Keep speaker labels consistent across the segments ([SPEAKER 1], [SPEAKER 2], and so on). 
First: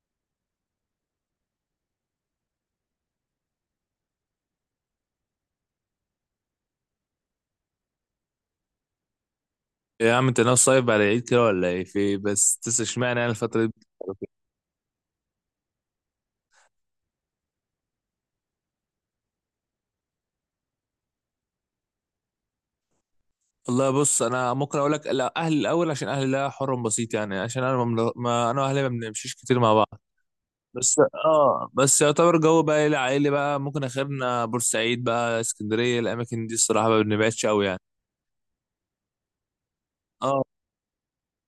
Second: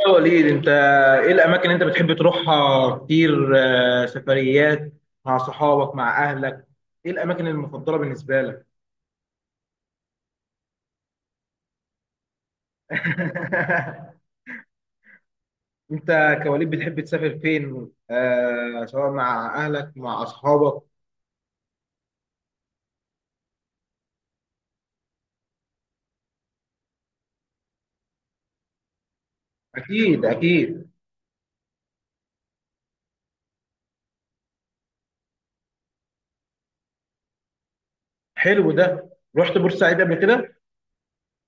[SPEAKER 1] يا وليد انت ايه الاماكن اللي انت بتحب تروحها كتير سفريات مع صحابك مع اهلك؟ ايه الاماكن المفضله بالنسبه لك؟
[SPEAKER 2] يا عم انت ناوي صايب على العيد كده ولا ايه في اشمعنى انا الفتره دي.
[SPEAKER 1] انت كوليد بتحب تسافر فين آه؟ سواء مع اهلك مع اصحابك.
[SPEAKER 2] والله بص انا ممكن اقول لك، لا اهلي الاول عشان اهلي لا حر بسيط يعني عشان انا ما انا واهلي ما بنمشيش كتير مع بعض.
[SPEAKER 1] اكيد، اكيد.
[SPEAKER 2] بس اه بس يعتبر جو بقى ايه العائلي بقى، ممكن اخرنا بورسعيد بقى، اسكندريه، الاماكن دي الصراحه ما بنبعدش قوي يعني.
[SPEAKER 1] حلو ده. رحت بورسعيد قبل
[SPEAKER 2] اه
[SPEAKER 1] كده؟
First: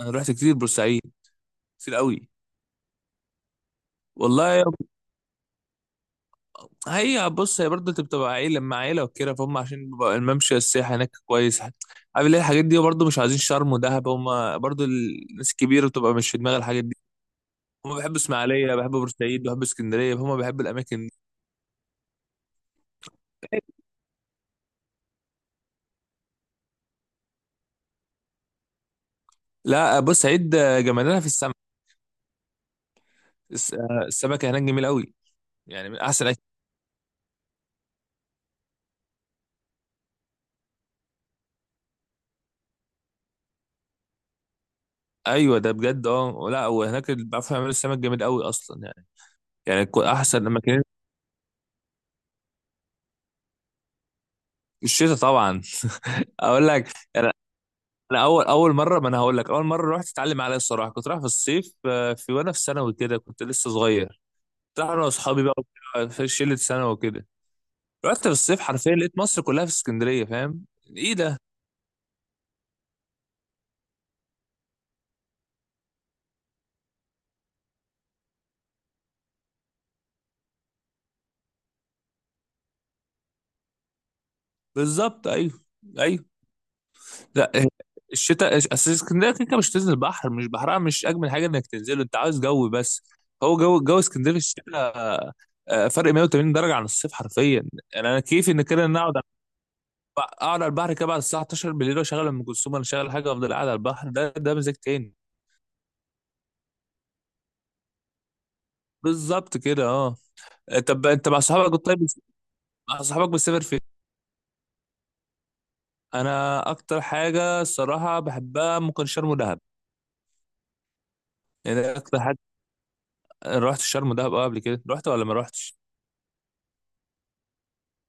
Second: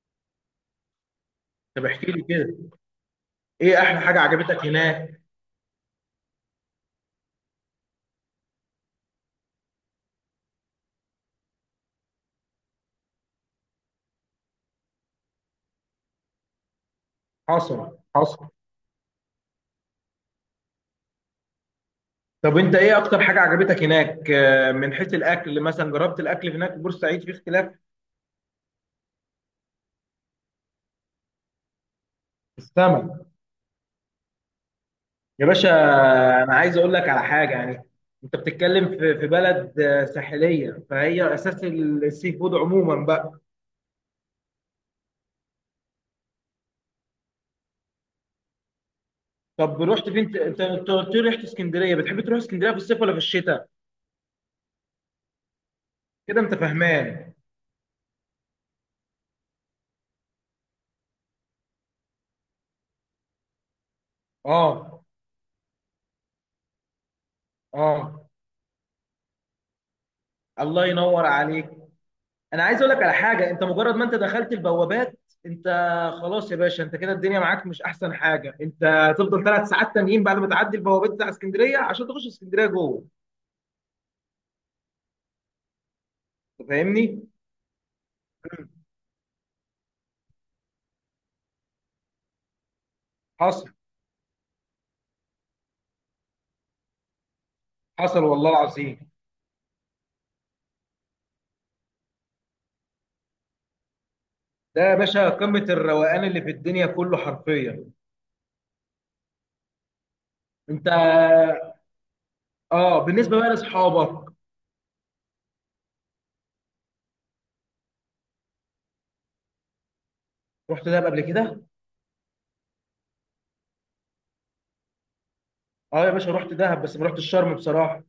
[SPEAKER 2] انا رحت كتير بورسعيد،
[SPEAKER 1] طب
[SPEAKER 2] كتير
[SPEAKER 1] احكي لي
[SPEAKER 2] قوي.
[SPEAKER 1] كده. ايه احلى حاجه
[SPEAKER 2] والله
[SPEAKER 1] عجبتك هناك؟
[SPEAKER 2] هي بص، هي برضه انت بتبقى عيلة مع عيلة وكده فهم، عشان بيبقى الممشى السياحي هناك كويس عارف. ليه الحاجات دي؟ برضه مش عايزين شرم ودهب، هم برضه الناس الكبيرة بتبقى مش في دماغها الحاجات دي.
[SPEAKER 1] حصل،
[SPEAKER 2] هم بيحبوا
[SPEAKER 1] حصل.
[SPEAKER 2] اسماعيلية، بيحبوا بورسعيد، بيحبوا اسكندرية، هم بيحبوا الأماكن دي.
[SPEAKER 1] طب انت ايه اكتر حاجه عجبتك هناك من حيث الاكل مثلا؟ جربت الاكل هناك في بورسعيد، في اختلاف؟
[SPEAKER 2] لا بورسعيد جمالها في السمك.
[SPEAKER 1] السمك
[SPEAKER 2] السمكة هناك جميل قوي،
[SPEAKER 1] يا باشا.
[SPEAKER 2] يعني من أحسن أكل.
[SPEAKER 1] انا عايز اقول لك على حاجه يعني، انت بتتكلم في بلد ساحليه، فهي اساس السي فود عموما بقى.
[SPEAKER 2] أيوة ده بجد. اه لا، وهناك اللي بيعرفوا يعملوا السمك جامد قوي أصلا يعني.
[SPEAKER 1] طب
[SPEAKER 2] يعني
[SPEAKER 1] رحت فين ت-
[SPEAKER 2] أحسن
[SPEAKER 1] انت
[SPEAKER 2] أماكن
[SPEAKER 1] انت قلت لي رحت اسكندريه؟ بتحب تروح اسكندريه في الصيف ولا في الشتاء؟
[SPEAKER 2] الشتاء طبعا
[SPEAKER 1] كده انت
[SPEAKER 2] أقول لك. يعني
[SPEAKER 1] فهمان.
[SPEAKER 2] انا اول مره، ما انا هقول لك اول مره رحت اتعلم عليها الصراحه كنت رايح في الصيف، في وانا في ثانوي كده، كنت لسه صغير. كنت رايح
[SPEAKER 1] اه،
[SPEAKER 2] انا واصحابي بقى وكده، في شله ثانوي وكده. رحت
[SPEAKER 1] اه.
[SPEAKER 2] في الصيف حرفيا لقيت مصر كلها في اسكندريه، فاهم؟
[SPEAKER 1] الله
[SPEAKER 2] ايه
[SPEAKER 1] ينور
[SPEAKER 2] ده؟
[SPEAKER 1] عليك. انا عايز اقول لك على حاجه، انت مجرد ما انت دخلت البوابات، انت خلاص يا باشا، انت كده الدنيا معاك مش احسن حاجه. انت هتفضل 3 ساعات تانيين بعد ما تعدي البوابات بتاع اسكندريه عشان تخش اسكندريه جوه.
[SPEAKER 2] بالظبط، ايوه ايوه.
[SPEAKER 1] انت فاهمني؟
[SPEAKER 2] لا آه، الشتاء، اصل اسكندريه كده كده مش تنزل البحر، مش بحرها مش اجمل حاجه انك تنزله، انت عاوز جو بس. هو
[SPEAKER 1] حصل،
[SPEAKER 2] جو اسكندريه في الشتاء، فرق 180 درجه عن الصيف حرفيا. انا
[SPEAKER 1] حصل والله
[SPEAKER 2] كيفي ان كده ان أنا
[SPEAKER 1] العظيم.
[SPEAKER 2] اقعد على البحر كده بعد الساعه 12 بالليل، واشغل ام كلثوم ولا اشغل حاجه، وافضل قاعد على البحر. ده مزاج
[SPEAKER 1] ده يا
[SPEAKER 2] تاني.
[SPEAKER 1] باشا قمة الروقان اللي في الدنيا كله حرفيا.
[SPEAKER 2] بالظبط كده اه.
[SPEAKER 1] انت
[SPEAKER 2] طب انت مع صحابك طيب، مع
[SPEAKER 1] اه،
[SPEAKER 2] صحابك
[SPEAKER 1] بالنسبة بقى
[SPEAKER 2] بتسافر فين؟
[SPEAKER 1] لاصحابك.
[SPEAKER 2] انا اكتر حاجه الصراحه بحبها ممكن شرم ودهب،
[SPEAKER 1] رحت دهب قبل كده؟
[SPEAKER 2] يعني ده اكتر حاجه. رحت شرم ودهب اه قبل كده، رحت ولا ما رحتش؟
[SPEAKER 1] اه يا باشا، رحت دهب بس ما رحتش شرم بصراحة.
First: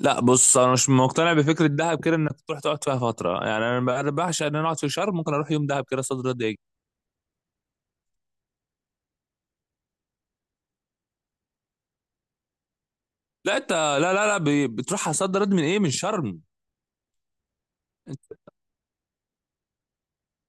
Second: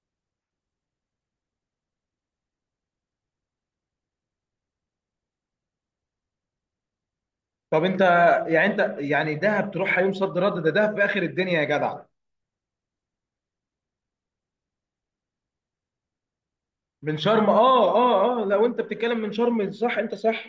[SPEAKER 2] لا بص، انا مش مقتنع بفكره دهب كده انك تروح تقعد فيها فتره، يعني أنا بعشق ان انا اقعد في شرم، ممكن اروح يوم دهب كده صد رد اجي.
[SPEAKER 1] طب انت يعني، انت يعني دهب تروحها يوم صد رد؟ ده دهب في اخر الدنيا يا جدع.
[SPEAKER 2] لا انت، لا لا لا ب- بتروح على صد رد من ايه؟ من شرم.
[SPEAKER 1] من شرم، اه، اه، اه، لو انت بتتكلم من شرم صح، انت صح.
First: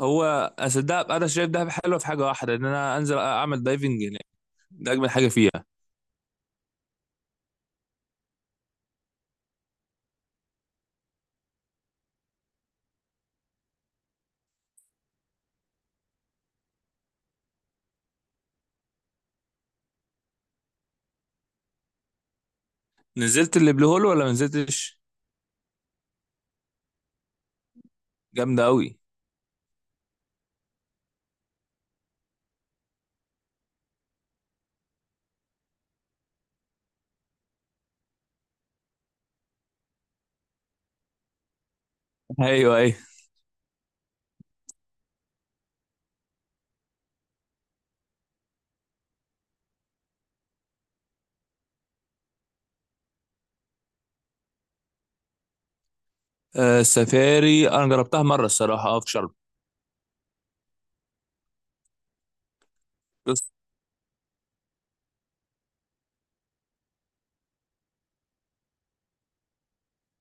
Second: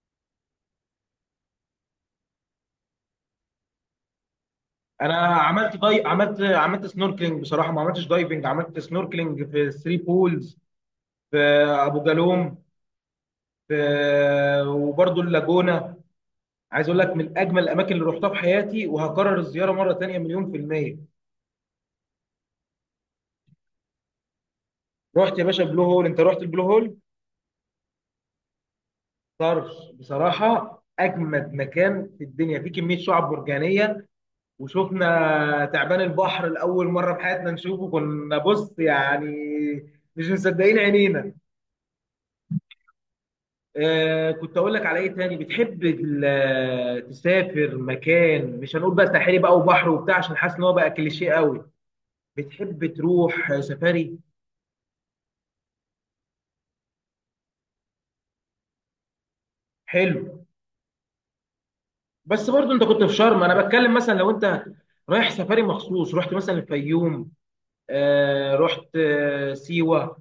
[SPEAKER 2] هو اصل دهب، انا شايف دهب حلوه في حاجه واحده، ان انا انزل اعمل دايفنج هناك، ده اجمل
[SPEAKER 1] انا
[SPEAKER 2] حاجه فيها.
[SPEAKER 1] عملت سنوركلينج بصراحة، ما عملتش دايفنج، عملت سنوركلينج في ثري بولز، في ابو جالوم، في وبرضه اللاجونة. عايز اقول لك من اجمل الاماكن اللي رحتها في حياتي، وهكرر الزياره مره تانية مليون في الميه.
[SPEAKER 2] نزلت اللي بلو هول ولا ما نزلتش؟
[SPEAKER 1] رحت يا باشا بلو هول؟ انت رحت البلو هول؟
[SPEAKER 2] جامده قوي.
[SPEAKER 1] طرش بصراحه، اجمد مكان في الدنيا، في كميه شعاب مرجانيه. وشفنا تعبان البحر لاول مره في حياتنا نشوفه، كنا بص يعني مش مصدقين عينينا.
[SPEAKER 2] ايوه ايوه.
[SPEAKER 1] آه، كنت اقول لك على ايه تاني بتحب تسافر مكان، مش هنقول بقى ساحلي بقى وبحر وبتاع، عشان حاسس ان هو بقى كليشيه قوي. بتحب تروح سفاري؟
[SPEAKER 2] السفاري انا جربتها مره الصراحه اه في شرم.
[SPEAKER 1] حلو. بس برضو انت كنت في شرم،
[SPEAKER 2] بص،
[SPEAKER 1] انا بتكلم مثلا لو انت رايح سفاري مخصوص، رحت مثلا الفيوم، آه رحت آه سيوه.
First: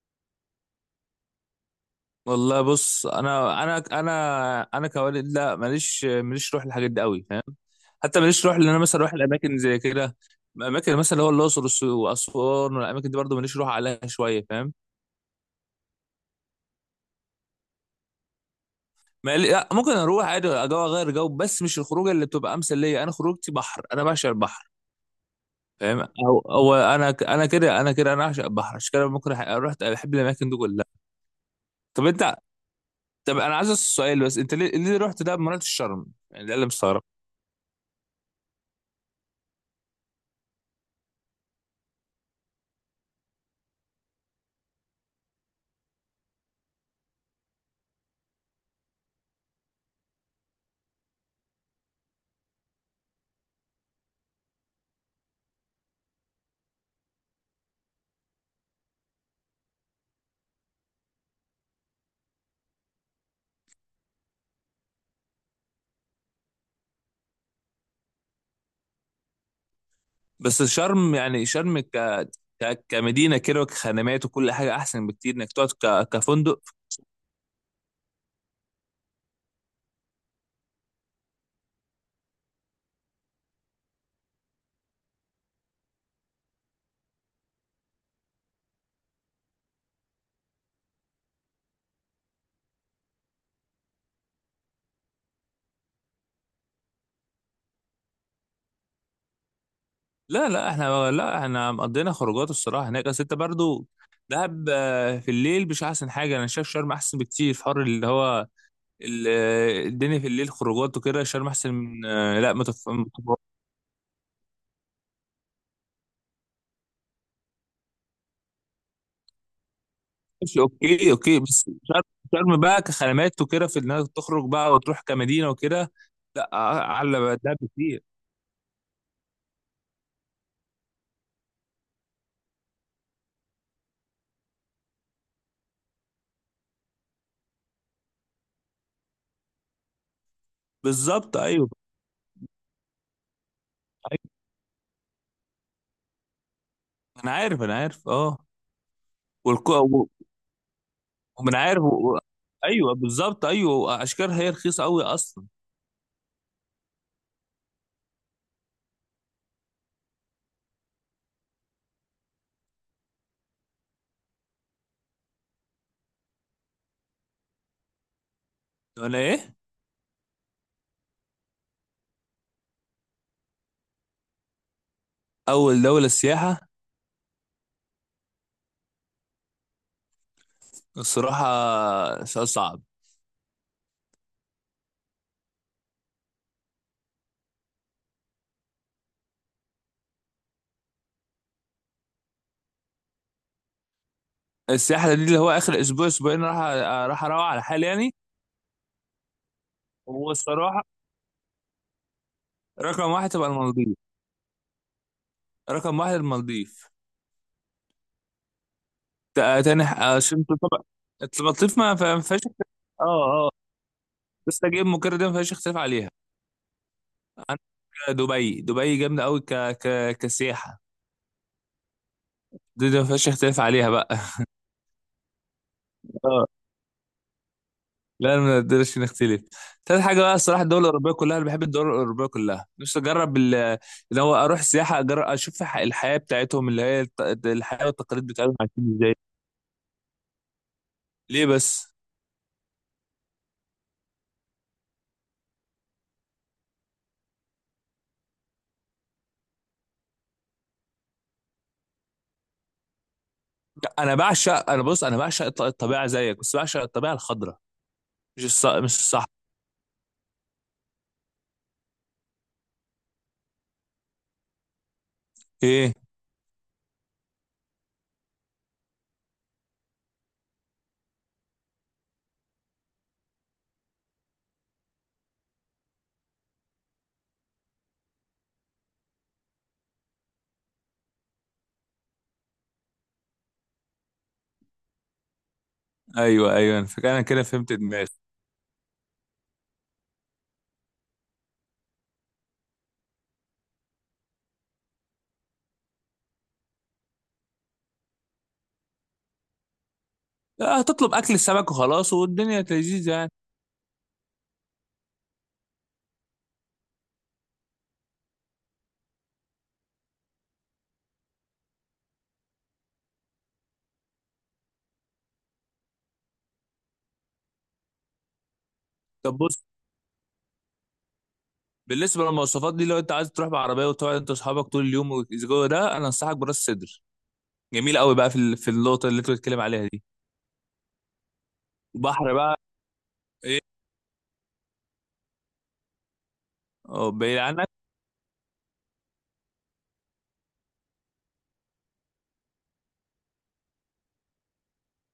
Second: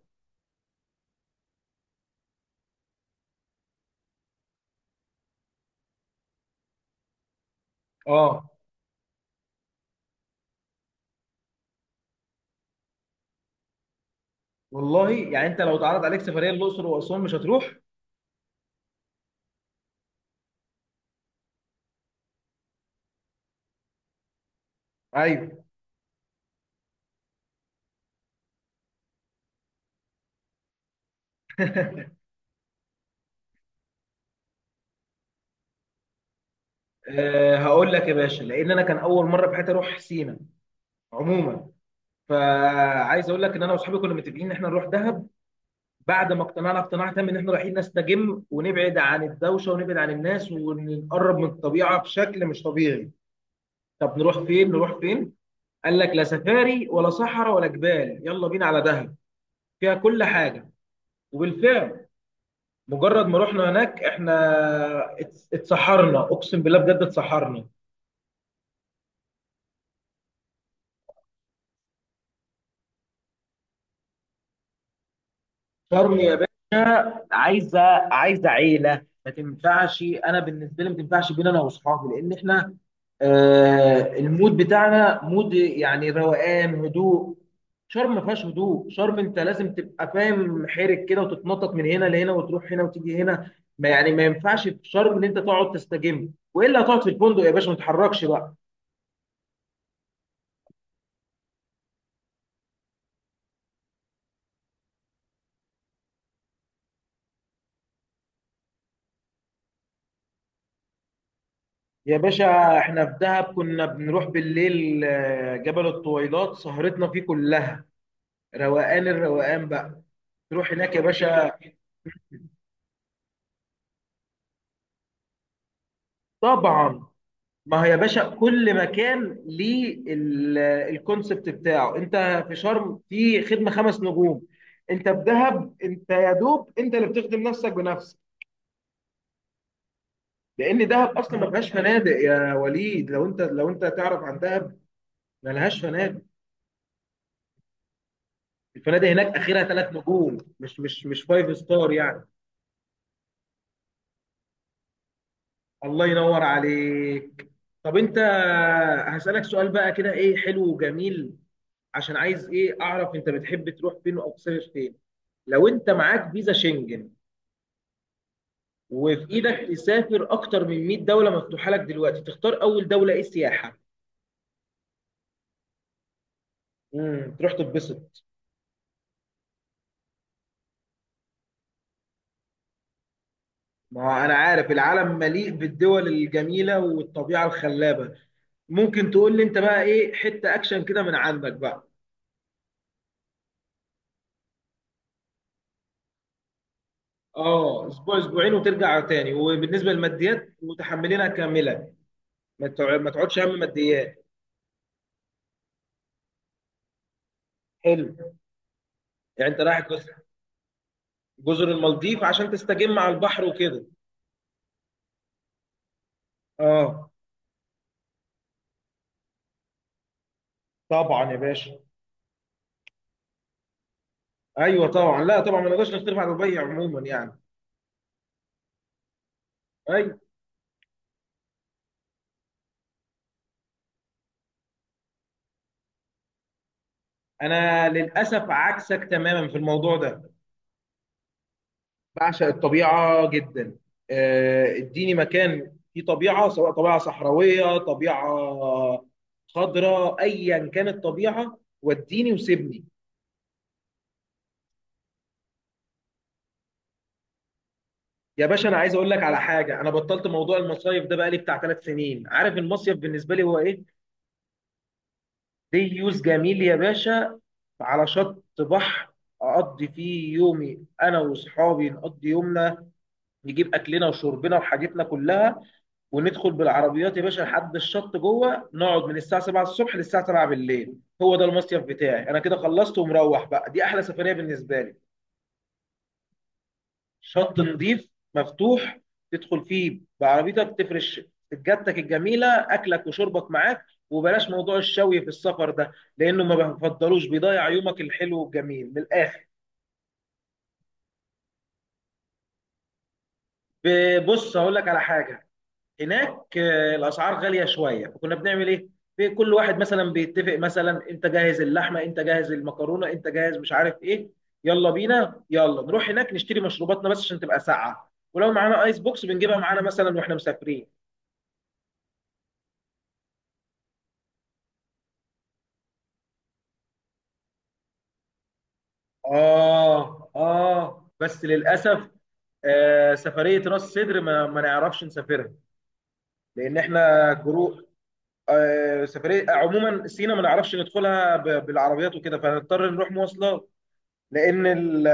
[SPEAKER 2] والله بص انا انا كوالد لا، ماليش روح الحاجات دي قوي، فاهم؟ حتى ماليش
[SPEAKER 1] اه.
[SPEAKER 2] روح ان انا مثلا اروح الاماكن زي كده، اماكن مثلا اللي هو الاقصر واسوان والاماكن دي برضه ماليش روح عليها شويه، فاهم؟
[SPEAKER 1] والله يعني انت لو اتعرض عليك سفريه الاقصر واسوان مش هتروح؟
[SPEAKER 2] ما قال- لا، ممكن اروح عادي جو اغير جو، بس مش الخروجه اللي بتبقى امثل ليا، انا خروجتي بحر، انا بعشق البحر
[SPEAKER 1] ايوه.
[SPEAKER 2] فاهم. او او انا ك- انا كده انا كده انا اعشق البحر، عشان كده ممكن رحت بحب الاماكن دي كلها. طب انت، طب انا عايز اسال سؤال بس، انت ليه رحت ده ما رحتش شرم؟ يعني ده اللي مستغرب.
[SPEAKER 1] آه، هقول لك يا باشا، لان انا كان اول مره في حياتي اروح سينا عموما. فعايز اقول لك ان انا واصحابي كنا متفقين ان احنا نروح دهب، بعد ما اقتنعنا اقتناع تام ان احنا رايحين نستجم ونبعد عن الدوشه ونبعد عن الناس ونقرب من الطبيعه بشكل مش طبيعي. طب نروح فين؟ نروح فين؟ قال لك لا سفاري ولا صحراء ولا جبال. يلا بينا على دهب، فيها كل حاجه. وبالفعل مجرد ما رحنا هناك احنا اتسحرنا، اقسم بالله بجد اتسحرنا.
[SPEAKER 2] بس شرم، يعني شرم كمدينه كده وكخدمات وكل حاجه، احسن بكتير انك تقعد
[SPEAKER 1] شرم يا
[SPEAKER 2] كفندق.
[SPEAKER 1] باشا عايزه عيله ما تنفعش. انا بالنسبه لي ما تنفعش، بين انا واصحابي، لان احنا آه المود بتاعنا مود يعني روقان هدوء. شرم ما فيهاش هدوء. شرم انت لازم تبقى فاهم حيرك كده، وتتنطط من هنا لهنا وتروح هنا وتيجي هنا. ما ينفعش في شرم ان انت تقعد تستجم، والا هتقعد في الفندق يا باشا ما تتحركش بقى.
[SPEAKER 2] لا احنا قضينا خروجات الصراحه هناك، اصل انت برضو دهب، في الليل مش احسن حاجه، انا شايف شرم احسن بكتير في حر اللي هو الدنيا في الليل خروجات وكده، شرم احسن من،
[SPEAKER 1] يا
[SPEAKER 2] لا
[SPEAKER 1] باشا احنا
[SPEAKER 2] ما
[SPEAKER 1] في
[SPEAKER 2] تفهمش.
[SPEAKER 1] دهب كنا بنروح بالليل جبل الطويلات سهرتنا فيه كلها. روقان، الروقان بقى. تروح هناك يا
[SPEAKER 2] اوكي اوكي،
[SPEAKER 1] باشا.
[SPEAKER 2] بس شرم، شرم بقى كخدمات وكده في انك تخرج بقى وتروح كمدينه وكده، لا آه،
[SPEAKER 1] طبعا.
[SPEAKER 2] اعلى بقى دهب
[SPEAKER 1] ما هي يا
[SPEAKER 2] كتير.
[SPEAKER 1] باشا كل مكان ليه الكونسبت بتاعه. انت في شرم في خدمه 5 نجوم، انت في دهب انت يا دوب انت اللي بتخدم نفسك بنفسك، لان دهب
[SPEAKER 2] بالظبط
[SPEAKER 1] اصلا ما
[SPEAKER 2] ايوه،
[SPEAKER 1] فيهاش فنادق يا وليد، لو انت لو انت تعرف عن
[SPEAKER 2] أيوة،
[SPEAKER 1] دهب ما لهاش فنادق.
[SPEAKER 2] انا عارف انا عارف اه.
[SPEAKER 1] الفنادق هناك اخرها
[SPEAKER 2] والكو
[SPEAKER 1] ثلاث
[SPEAKER 2] و-
[SPEAKER 1] نجوم مش
[SPEAKER 2] ومن
[SPEAKER 1] فايف
[SPEAKER 2] عارف و-
[SPEAKER 1] ستار
[SPEAKER 2] و-
[SPEAKER 1] يعني.
[SPEAKER 2] ايوه بالظبط ايوه اشكال، هي رخيصه قوي اصلا.
[SPEAKER 1] الله ينور عليك. طب انت هسألك سؤال بقى كده، ايه حلو وجميل، عشان عايز ايه اعرف انت بتحب تروح فين او تسافر فين. لو انت معاك فيزا شنجن
[SPEAKER 2] ولا
[SPEAKER 1] وفي
[SPEAKER 2] ايه؟
[SPEAKER 1] ايدك تسافر اكتر من 100 دوله مفتوحه لك دلوقتي، تختار اول دوله ايه سياحه؟
[SPEAKER 2] اول دوله سياحه؟
[SPEAKER 1] تروح تتبسط.
[SPEAKER 2] الصراحه سؤال صعب.
[SPEAKER 1] ما هو انا عارف العالم مليء بالدول الجميله والطبيعه الخلابه، ممكن تقول لي انت بقى ايه حته اكشن كده من عندك بقى.
[SPEAKER 2] السياحه دي اللي هو اخر اسبوع اسبوعين، راح اروح على حالي
[SPEAKER 1] اه،
[SPEAKER 2] يعني.
[SPEAKER 1] اسبوع اسبوعين وترجع تاني، وبالنسبه للماديات
[SPEAKER 2] والصراحه
[SPEAKER 1] متحملينها كامله، ما
[SPEAKER 2] رقم واحد
[SPEAKER 1] تقعدش
[SPEAKER 2] تبقى
[SPEAKER 1] هم
[SPEAKER 2] المالديف،
[SPEAKER 1] ماديات.
[SPEAKER 2] رقم واحد المالديف.
[SPEAKER 1] حلو. يعني انت رايح
[SPEAKER 2] عشان طبعا
[SPEAKER 1] جزر
[SPEAKER 2] المالديف ما
[SPEAKER 1] المالديف
[SPEAKER 2] فيهاش
[SPEAKER 1] عشان تستجم على البحر
[SPEAKER 2] اه اه،
[SPEAKER 1] وكده.
[SPEAKER 2] بس اجيب مكرر دي ما فيهاش اختلاف عليها.
[SPEAKER 1] اه
[SPEAKER 2] عندك دبي، دبي جامده قوي كسياحه،
[SPEAKER 1] طبعا يا باشا.
[SPEAKER 2] دي دي ما فيهاش اختلاف عليها بقى.
[SPEAKER 1] ايوه طبعا، لا طبعا ما نقدرش نختلف على دبي عموما يعني.
[SPEAKER 2] لا ما نقدرش نختلف. تالت
[SPEAKER 1] ايوه.
[SPEAKER 2] حاجه بقى الصراحه الدول الاوروبيه كلها، انا بحب الدول الاوروبيه كلها، نفسي اجرب اللي هو اروح سياحه، اجرب اشوف الحياه بتاعتهم، اللي هي الحياه
[SPEAKER 1] انا
[SPEAKER 2] والتقاليد
[SPEAKER 1] للاسف
[SPEAKER 2] بتاعتهم عايشين
[SPEAKER 1] عكسك
[SPEAKER 2] ازاي.
[SPEAKER 1] تماما في الموضوع ده.
[SPEAKER 2] ليه بس؟
[SPEAKER 1] بعشق الطبيعه جدا. اديني مكان فيه طبيعه، سواء طبيعه صحراويه طبيعه خضراء، ايا كانت الطبيعه وديني وسيبني.
[SPEAKER 2] انا بعشق، انا بص انا بعشق الطبيعه زيك، بس بعشق الطبيعه الخضراء مش
[SPEAKER 1] يا باشا انا
[SPEAKER 2] مش
[SPEAKER 1] عايز اقول لك
[SPEAKER 2] الصح.
[SPEAKER 1] على حاجه، انا بطلت موضوع المصايف ده بقالي بتاع 3 سنين. عارف المصيف بالنسبه لي هو ايه؟
[SPEAKER 2] ايه؟
[SPEAKER 1] ديوز جميل يا باشا، على شط بحر، اقضي فيه يومي، انا واصحابي نقضي يومنا، نجيب اكلنا وشربنا وحاجتنا كلها، وندخل بالعربيات يا باشا لحد الشط جوه، نقعد من الساعه 7 الصبح للساعه 7 بالليل. هو ده المصيف بتاعي، انا كده خلصت ومروح بقى، دي احلى سفريه بالنسبه لي.
[SPEAKER 2] ايوه ايوه، انا فاكر انا كده
[SPEAKER 1] شط
[SPEAKER 2] فهمت دماغي.
[SPEAKER 1] نظيف مفتوح، تدخل فيه بعربيتك، تفرش سجادتك الجميله، اكلك وشربك معاك، وبلاش موضوع الشوي في السفر ده، لانه ما بفضلوش، بيضيع يومك الحلو والجميل من الاخر.
[SPEAKER 2] هتطلب اكل السمك وخلاص والدنيا لذيذه يعني.
[SPEAKER 1] بص هقول لك على حاجه، هناك الاسعار غاليه شويه، فكنا بنعمل ايه، في كل واحد مثلا بيتفق، مثلا انت جاهز اللحمه، انت جاهز المكرونه، انت جاهز مش عارف ايه، يلا بينا يلا نروح هناك نشتري مشروباتنا بس عشان تبقى ساقعه، ولو معانا ايس بوكس
[SPEAKER 2] طب
[SPEAKER 1] بنجيبها
[SPEAKER 2] بص،
[SPEAKER 1] معانا مثلا واحنا مسافرين.
[SPEAKER 2] بالنسبه للمواصفات دي، لو انت عايز تروح بعربيه وتقعد انت واصحابك طول اليوم والجو ده، انا انصحك براس سدر، جميل قوي بقى في في النقطه اللي انت بتتكلم عليها دي،
[SPEAKER 1] آه، آه، بس للأسف،
[SPEAKER 2] بحر بقى. ايه؟
[SPEAKER 1] سفرية راس سدر ما نعرفش نسافرها، لأن
[SPEAKER 2] اه
[SPEAKER 1] إحنا
[SPEAKER 2] بعيد عنك.
[SPEAKER 1] جروب. سفرية عموما سينا ما نعرفش ندخلها بالعربيات وكده، فهنضطر نروح مواصلات. لأن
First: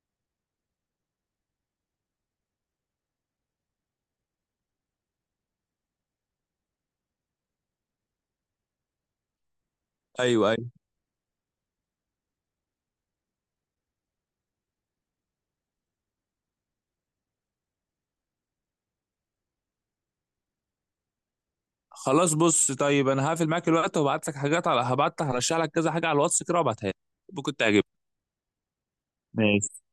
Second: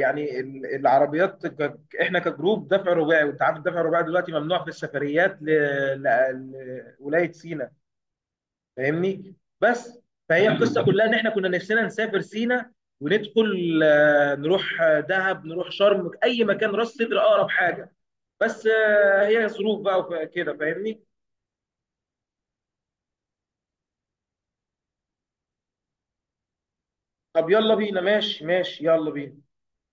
[SPEAKER 1] يعني العربيات إحنا كجروب دفع رباعي، وأنت عارف الدفع الرباعي دلوقتي ممنوع في السفريات لولاية سينا، فاهمني؟ بس فهي
[SPEAKER 2] ايوه ايوه.
[SPEAKER 1] القصه كلها ان احنا كنا نفسنا نسافر سينا، وندخل نروح دهب، نروح شرم، اي مكان، راس سدر اقرب حاجه، بس هي ظروف بقى وكده فاهمني.
[SPEAKER 2] خلاص بص، طيب انا هقفل معاك الوقت وابعت لك حاجات على، هبعت لك، هرشح لك كذا حاجه على الواتس كده وابعتها لك،
[SPEAKER 1] طب
[SPEAKER 2] ممكن
[SPEAKER 1] يلا
[SPEAKER 2] تعجبك.
[SPEAKER 1] بينا، ماشي، ماشي، يلا بينا.
[SPEAKER 2] ماشي.